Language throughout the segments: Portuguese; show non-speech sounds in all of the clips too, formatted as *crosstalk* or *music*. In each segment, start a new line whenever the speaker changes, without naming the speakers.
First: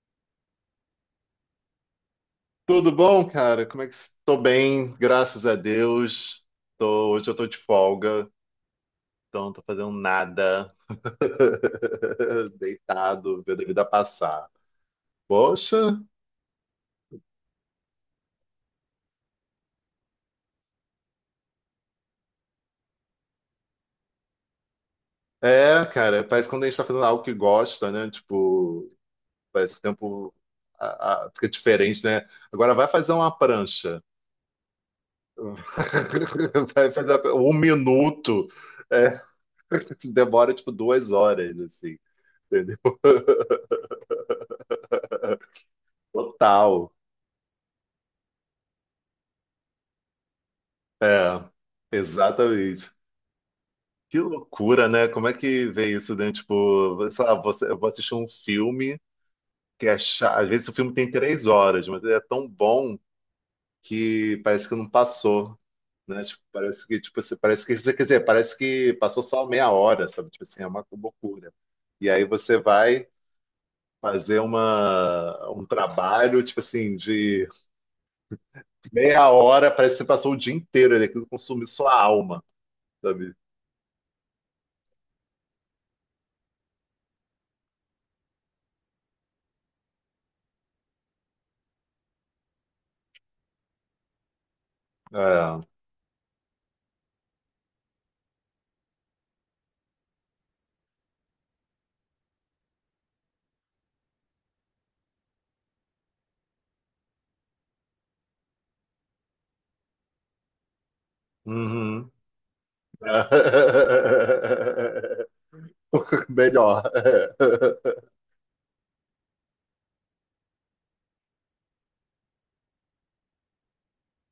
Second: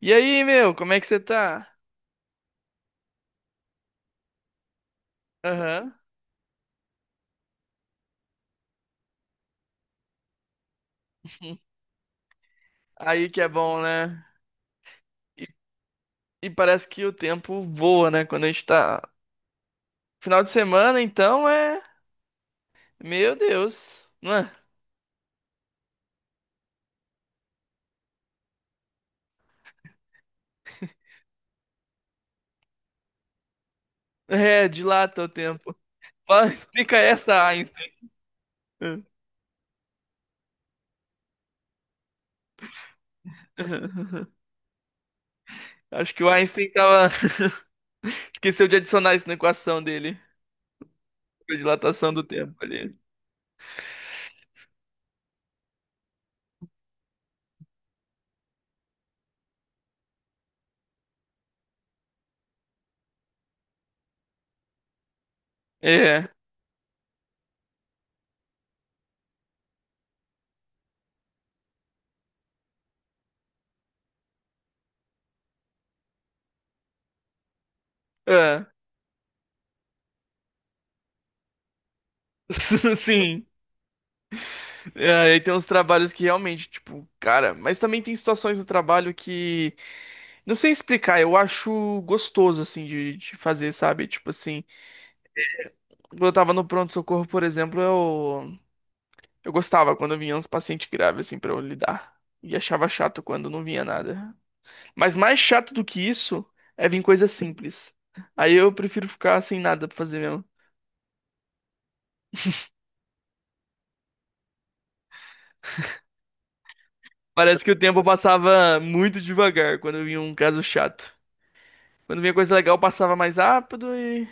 E aí, meu, como é que você tá?
Tudo bom, cara? Como é que estou bem, graças a
Aham.
Deus. Hoje eu tô de folga, então não tô fazendo nada.
*laughs*
*laughs*
Aí que
Deitado,
é
vendo a
bom,
vida
né?
passar.
E,
Poxa,
e parece que o tempo voa, né? Quando a gente tá. Final de semana, então é. Meu Deus. Não é?
é, cara, parece que quando a gente tá fazendo algo que gosta, né? Tipo, parece que o tempo fica diferente, né? Agora vai fazer uma prancha.
É, dilata o tempo. Fala, *laughs*
*laughs* Vai
explica
fazer
essa,
um
Einstein.
minuto. É, *laughs* demora tipo 2 horas, assim, entendeu? *laughs*
*laughs* Acho que o Einstein
Total.
tava. *laughs* Esqueceu de adicionar isso na equação dele.
É,
A dilatação do tempo
exatamente.
ali.
Que loucura, né? Como é que vê isso dentro? Tipo, sei lá, você, eu vou assistir um filme que é chato. Às vezes o filme tem 3 horas, mas ele é tão bom que parece que não passou, né?
É.
Tipo, parece que, tipo, parece que, quer dizer, parece que passou só meia hora, sabe? Tipo assim, é uma loucura. E aí você vai fazer um trabalho, tipo assim, de
É.
meia hora, parece que você passou o dia inteiro, e aquilo consumiu sua alma,
*laughs*
sabe?
Sim. É, aí tem uns trabalhos que realmente, tipo, cara, mas também tem situações no trabalho que não sei explicar, eu acho gostoso, assim, de fazer, sabe? Tipo assim,
É.
quando eu tava no pronto-socorro, por exemplo, eu gostava quando vinha uns pacientes graves, assim, pra eu lidar. E achava chato quando não vinha nada. Mas mais chato do que isso é vir coisa simples. Aí eu prefiro ficar sem nada pra fazer mesmo.
Uhum. *laughs* Melhor.
Parece que o tempo passava muito devagar quando vinha um caso chato. Quando vinha coisa legal, passava mais rápido e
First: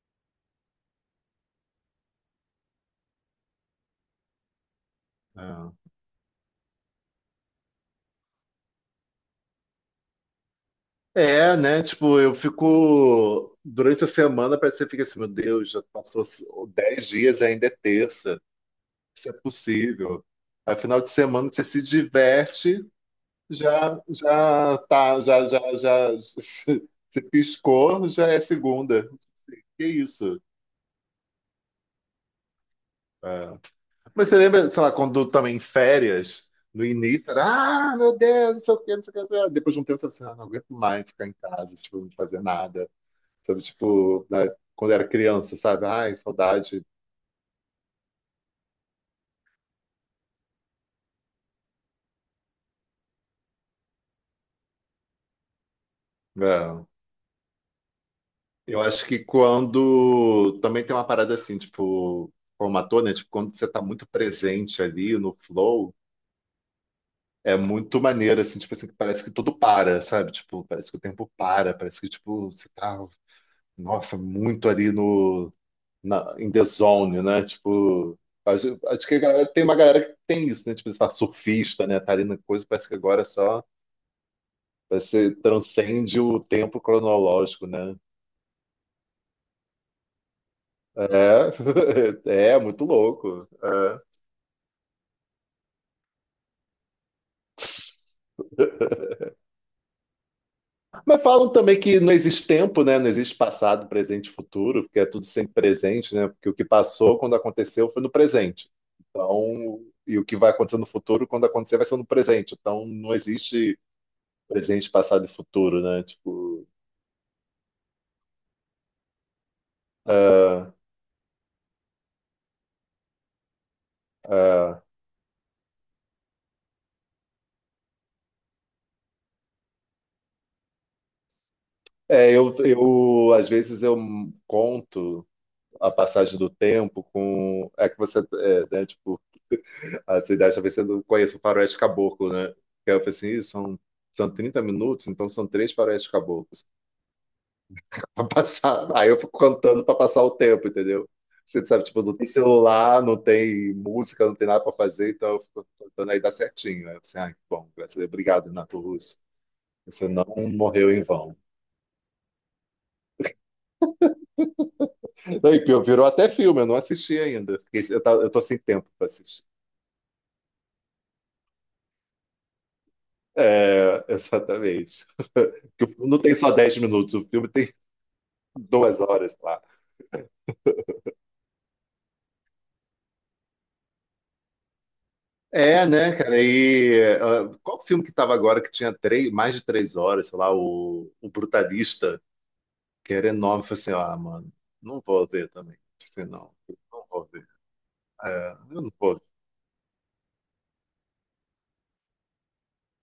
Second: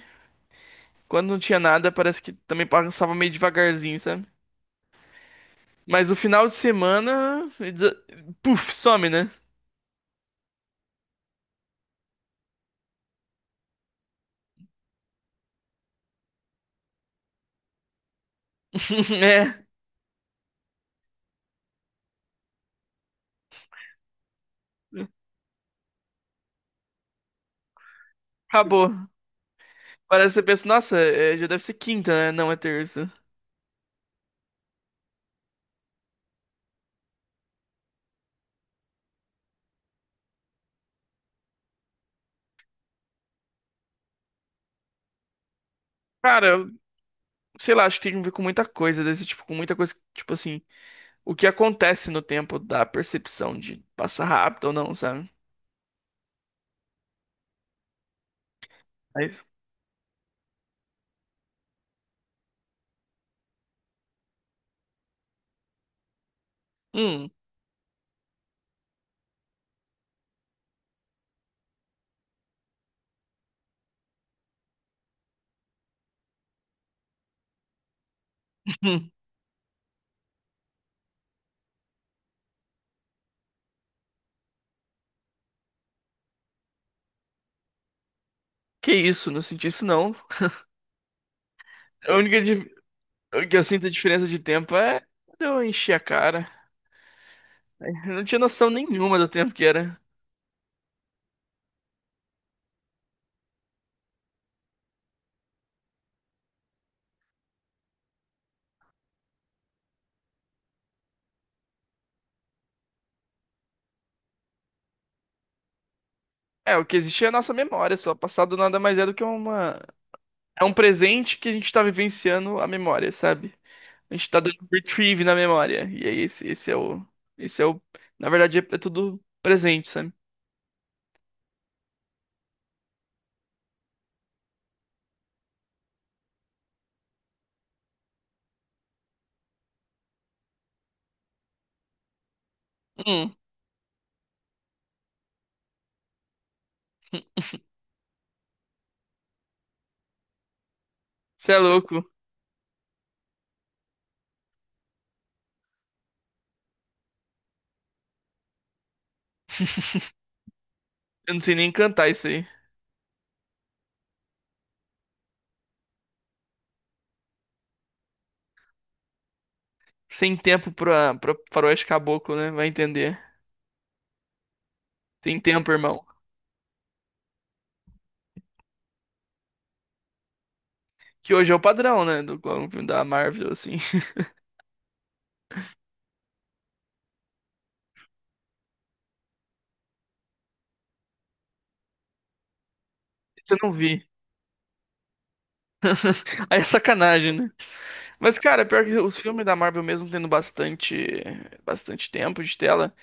quando não tinha nada, parece que também passava meio devagarzinho, sabe? Mas o final de semana, puf, some, né?
É, né? Tipo, eu fico. Durante a semana, parece que você fica assim, meu Deus, já passou 10 dias e ainda é terça.
*laughs*
Isso é
É,
possível. Aí, final de semana, você se diverte, já, já tá, já, já, já, *laughs* se piscou, já é
acabou.
segunda. Que
Parece que
isso?
você pensa, nossa, é, já deve ser quinta, né? Não, é terça.
É. Mas você lembra, sei lá, quando também em férias, no início, era, ah, meu Deus, não sei o quê, não sei o quê, não sei o quê. Depois de um tempo, você fala assim, ah, não aguento mais ficar em casa, tipo, não fazer nada. Sabe, tipo, né, quando era criança, sabe? Ai,
Cara,
saudade.
sei lá, acho que tem a ver com muita coisa desse tipo, com muita coisa, que, tipo assim, o que acontece no tempo da percepção de passar rápido ou não, sabe?
É. Eu acho que
É isso.
quando também tem uma parada assim, tipo, como ator, né? Tipo, quando você tá muito presente ali no flow,
Hum,
é muito maneiro, assim, tipo assim, que parece que tudo para, sabe? Tipo, parece que o tempo para, parece que, tipo, você tá, nossa, muito ali no na, in the zone, né? Tipo, acho, que
*laughs*
tem uma galera que tem isso, né? Tipo, tá surfista, né? Tá ali na coisa, parece que agora é só, parece que transcende o tempo cronológico, né?
que isso, não senti isso não.
É,
A
*laughs*
única
é
di-
muito louco.
que eu sinto a
É.
diferença de tempo é quando eu enchi a cara. Eu não tinha noção nenhuma do tempo que era.
Mas falam também que não existe tempo, né? Não existe passado, presente e futuro, porque é tudo sempre presente, né? Porque o que passou quando aconteceu foi no presente. Então, e o que vai acontecer no futuro, quando acontecer, vai ser no presente. Então, não existe presente, passado e futuro, né? Tipo,
É, o que existe é a nossa memória, só. O passado nada mais é do que uma. É
ah.
um presente que a gente tá vivenciando a memória, sabe? A gente tá dando
Ah.
retrieve na memória. E aí, esse é o. Esse é o. Na verdade, é, é tudo presente, sabe?
É, eu às vezes eu conto a passagem do tempo com é que você é, né, tipo, a sua idade talvez você não conheça o faroeste caboclo, né? Que eu falei assim,
Hum,
"Ih, são 30 minutos, então são três faroeste caboclos *laughs* para passar." Aí eu fico contando para passar o tempo, entendeu?
você é
Você sabe, tipo,
louco.
não tem celular, não tem música, não tem nada para fazer, então eu fico contando aí dá certinho. Aí eu falei assim, ah, que bom, graças a Deus, obrigado, Renato Russo. Você não morreu em
Eu
vão.
não sei nem cantar isso aí.
Daí que pior, virou até filme, eu não assisti ainda. Eu tô sem tempo para assistir.
Sem tempo pra, pra faroeste caboclo, né? Vai entender.
É, *laughs* exatamente.
Tem tempo,
Porque o
irmão.
filme não tem só 10 minutos, o filme tem 2 horas, lá.
Que hoje é o padrão, né? Do filme da Marvel, assim. *laughs*
É, né, cara? E ah, qual filme que tava agora que tinha três, mais de 3 horas, sei lá, o Brutalista, que era
Isso eu
enorme. Eu
não
falei assim,
vi.
ah, mano, não vou ver também. Eu falei, não,
Aí é
eu não vou
sacanagem,
ver.
né? Mas,
É,
cara,
eu
pior
não
que
vou
os
ver.
filmes da Marvel, mesmo tendo bastante, bastante tempo de tela,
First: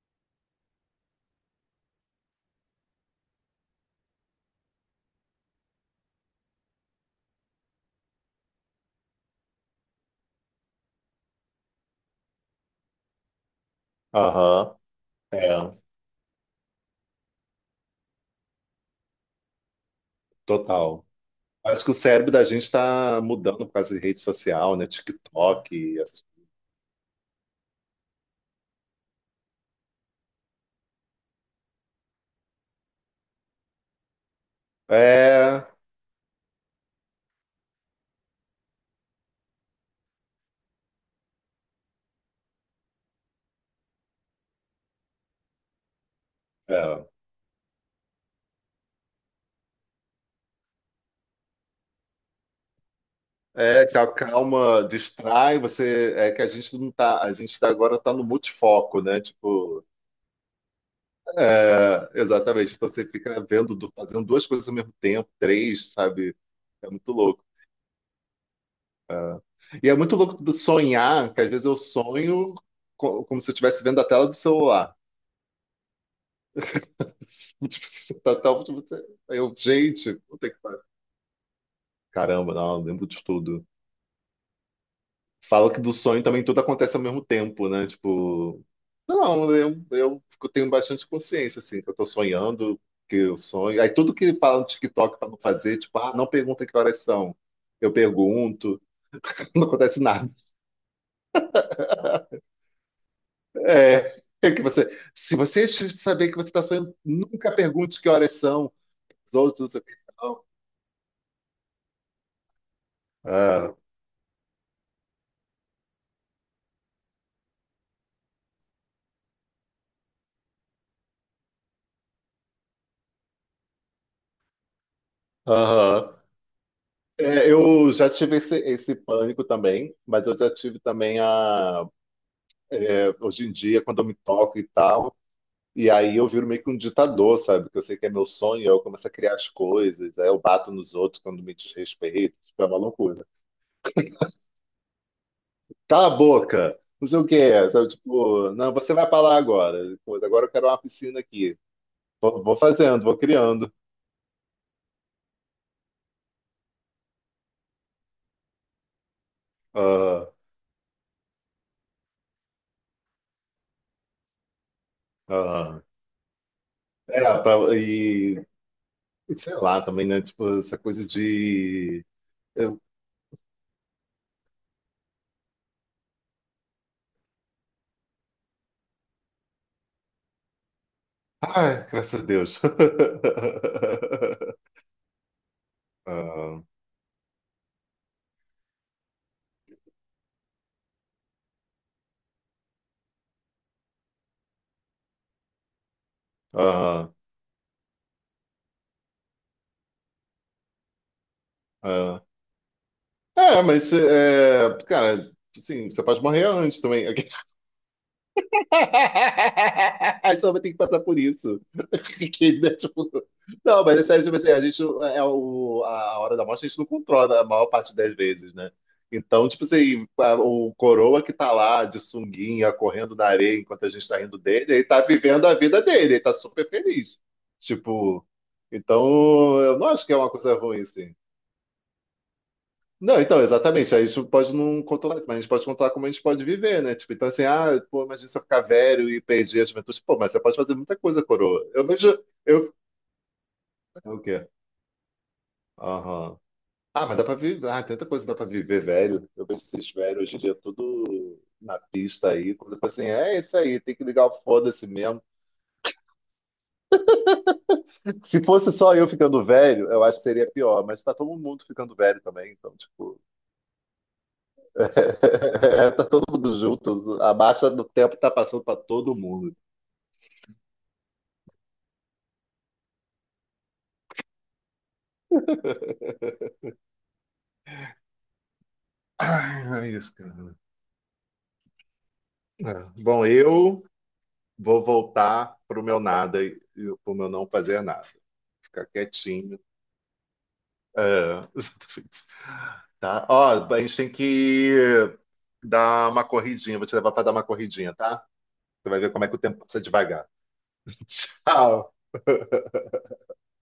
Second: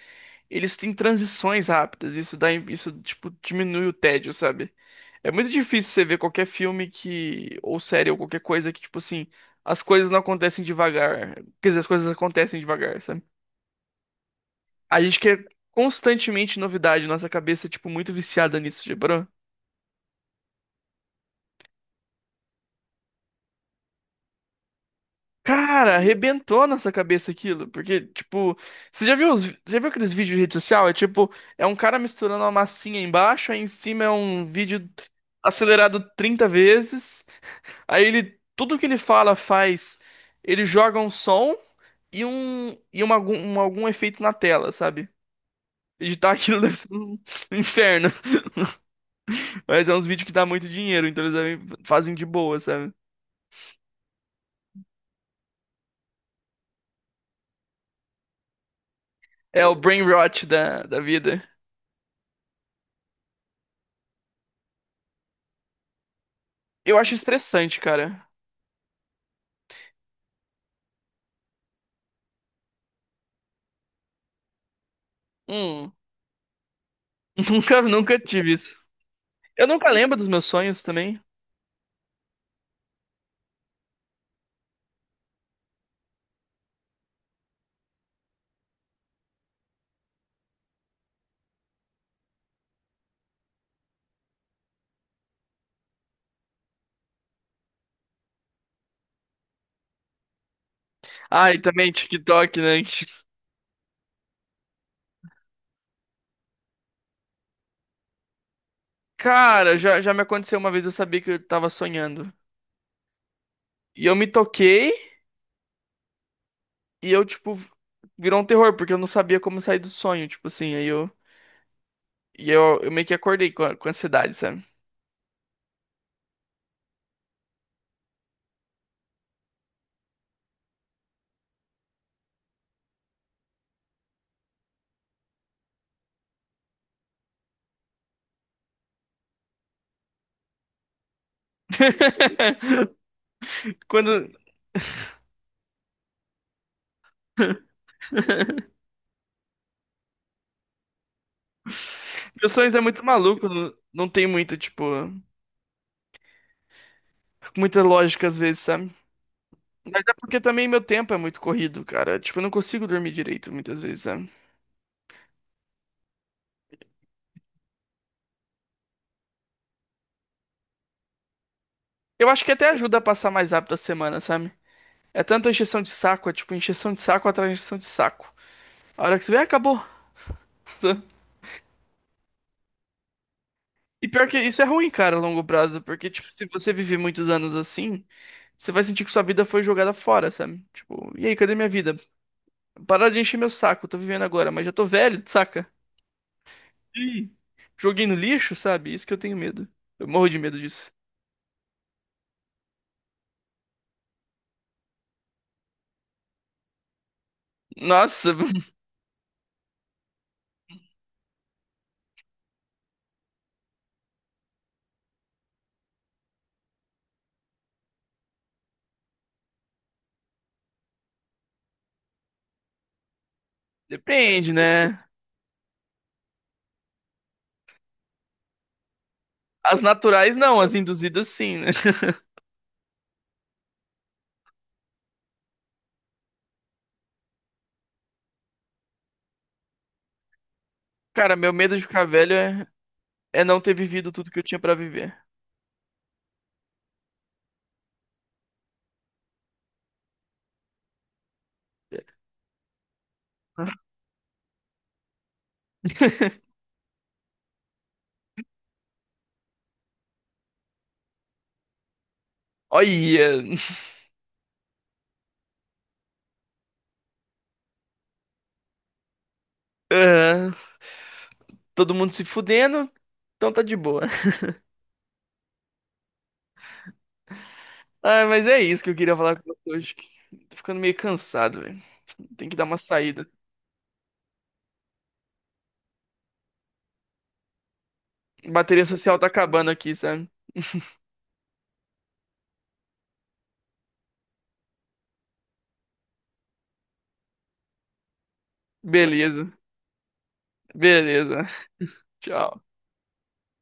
eles têm transições rápidas. Isso, tipo, diminui o tédio, sabe? É muito difícil você ver qualquer filme que, ou série, ou qualquer coisa que, tipo assim, as coisas não acontecem devagar. Quer dizer, as coisas acontecem devagar, sabe?
Aham,
A gente quer
é,
constantemente novidade, nossa cabeça é, tipo, muito viciada nisso, tipo.
total. Acho que o cérebro da gente está mudando por causa de rede social, né?
Cara,
TikTok.
arrebentou nossa cabeça aquilo, porque, tipo, você já viu aqueles vídeos de rede social? É tipo, é um cara misturando uma massinha embaixo, aí em cima é um vídeo
É,
acelerado 30 vezes, aí ele, tudo que ele fala faz, ele joga um som e algum efeito na tela, sabe? Editar aquilo *laughs* deve ser
é,
um inferno, mas é uns vídeos que dá muito dinheiro, então eles devem- fazem de boa, sabe?
é, que a calma, distrai, você. É que a gente não tá. Agora está no multifoco, né?
É o
Tipo,
brain rot da, da vida.
é, exatamente. Então você fica vendo, fazendo duas coisas ao mesmo tempo, três, sabe? É
Eu
muito
acho
louco.
estressante, cara.
E é muito louco de sonhar, que às vezes eu sonho como se eu estivesse vendo a tela do celular.
Hum. *laughs*
*laughs*
Nunca,
Tipo, você
nunca
tá-
tive
tá- tipo,
isso.
você- aí eu,
Eu nunca
gente,
lembro dos meus
puta que pariu.
sonhos também.
Caramba, não, eu lembro de tudo. Fala que do sonho também tudo acontece ao mesmo tempo, né? Tipo, não, eu tenho bastante consciência, assim, que eu tô sonhando, que eu sonho. Aí tudo que fala no TikTok pra não fazer, tipo, ah, não pergunta que horas são. Eu pergunto, *laughs* não acontece nada.
Ah, e também TikTok, né? *laughs*
É, que você, se você saber que você está sonhando, nunca pergunte que horas são. Os outros,
Cara,
não,
já, já me
não.
aconteceu uma vez, eu sabia que eu tava sonhando.
Ah,
E eu me toquei e eu, tipo, virou um terror, porque eu não sabia como sair do sonho, tipo assim, aí eu. E eu, eu meio que acordei com, a- com ansiedade, sabe?
aham. É, eu já tive esse pânico também, mas eu já tive também hoje em dia, quando eu me toco e tal. E aí eu viro meio que um ditador, sabe? Que eu sei que é meu sonho, aí eu começo a criar as coisas, aí eu bato nos outros quando me desrespeitam, tipo, é uma
*laughs*
loucura.
Quando.
Cala a boca! Não sei o quê, sabe? Tipo, não,
*laughs*
você vai pra lá agora. Pô, agora eu quero uma piscina aqui. Vou,
Meus
vou
sonhos é muito
fazendo, vou
maluco,
criando.
não, não tem muito, tipo, muita lógica às vezes, sabe? Mas é
Ah.
porque também meu tempo é muito corrido, cara. Tipo, eu não consigo dormir direito muitas vezes, sabe?
Ah. É, e sei lá também, né? Tipo, essa coisa de.
Eu acho que até
eu-
ajuda a passar mais rápido a semana, sabe? É tanta encheção de saco, é tipo encheção de saco atrás de encheção de saco. A hora que você vê, acabou. *laughs* sabe?
Ai, graças a Deus. *laughs*
E pior que isso é ruim, cara, a longo prazo, porque, tipo, se
Ah.
você viver muitos anos assim, você vai sentir que sua vida foi jogada fora, sabe? Tipo, e aí, cadê minha vida? Parar de encher meu saco, tô vivendo agora, mas já tô velho, saca?
Ah.
Ih, joguei no lixo, sabe? Isso que eu tenho medo. Eu morro de medo disso.
Ah. É, mas, é, cara, assim, você pode morrer antes também.
Nossa,
*laughs*
*laughs*
A gente só vai ter que passar por isso. *laughs* Que, né, tipo, não, mas é sério, tipo assim, a gente a hora da morte a gente não controla a maior parte das vezes, né? Então, tipo assim, o coroa que tá lá de sunguinha, correndo na areia enquanto a gente tá rindo
depende,
dele, ele
né?
tá vivendo a vida dele, ele tá super feliz. Tipo, então eu
As
não acho que é uma
naturais
coisa
não, as
ruim, assim.
induzidas sim, né? *laughs*
Não, então, exatamente. A gente pode não controlar isso, mas a gente pode controlar como a gente pode viver, né? Tipo, então assim, ah, pô, imagina se eu ficar velho e perder a juventude. Pô, mas você pode fazer muita coisa,
Cara, meu
coroa.
medo de
Eu
ficar
vejo.
velho é.
Eu...
É não ter
É
vivido
o
tudo que eu
quê?
tinha pra viver.
Aham. Ah, mas dá pra viver. Ah, tanta coisa dá pra viver, velho. Eu vejo esses velhos hoje em dia tudo na pista aí. Coisa assim, é isso aí,
*laughs*
tem que ligar o foda-se mesmo. Se fosse só eu ficando velho, eu acho que seria pior, mas tá todo mundo ficando velho também, então, tipo.
Olha,
*laughs* Tá todo mundo junto. A marcha do tempo tá passando pra todo mundo.
aham, todo mundo se fudendo, então tá de boa. Ah, mas é isso que eu queria falar com
Ai,
você
não é
hoje.
isso, cara.
Tô ficando meio cansado, velho. Tem que dar uma
É. Bom,
saída.
eu vou voltar pro meu nada e pro meu não fazer nada.
Bateria
Ficar
social tá
quietinho.
acabando aqui, sabe?
É, *laughs* exatamente. Tá? Ó, a gente tem que dar uma corridinha. Vou te levar para dar uma corridinha, tá? Você vai ver como é que o
Beleza,
tempo passa devagar. *laughs*
beleza.
Tchau.
Tchau.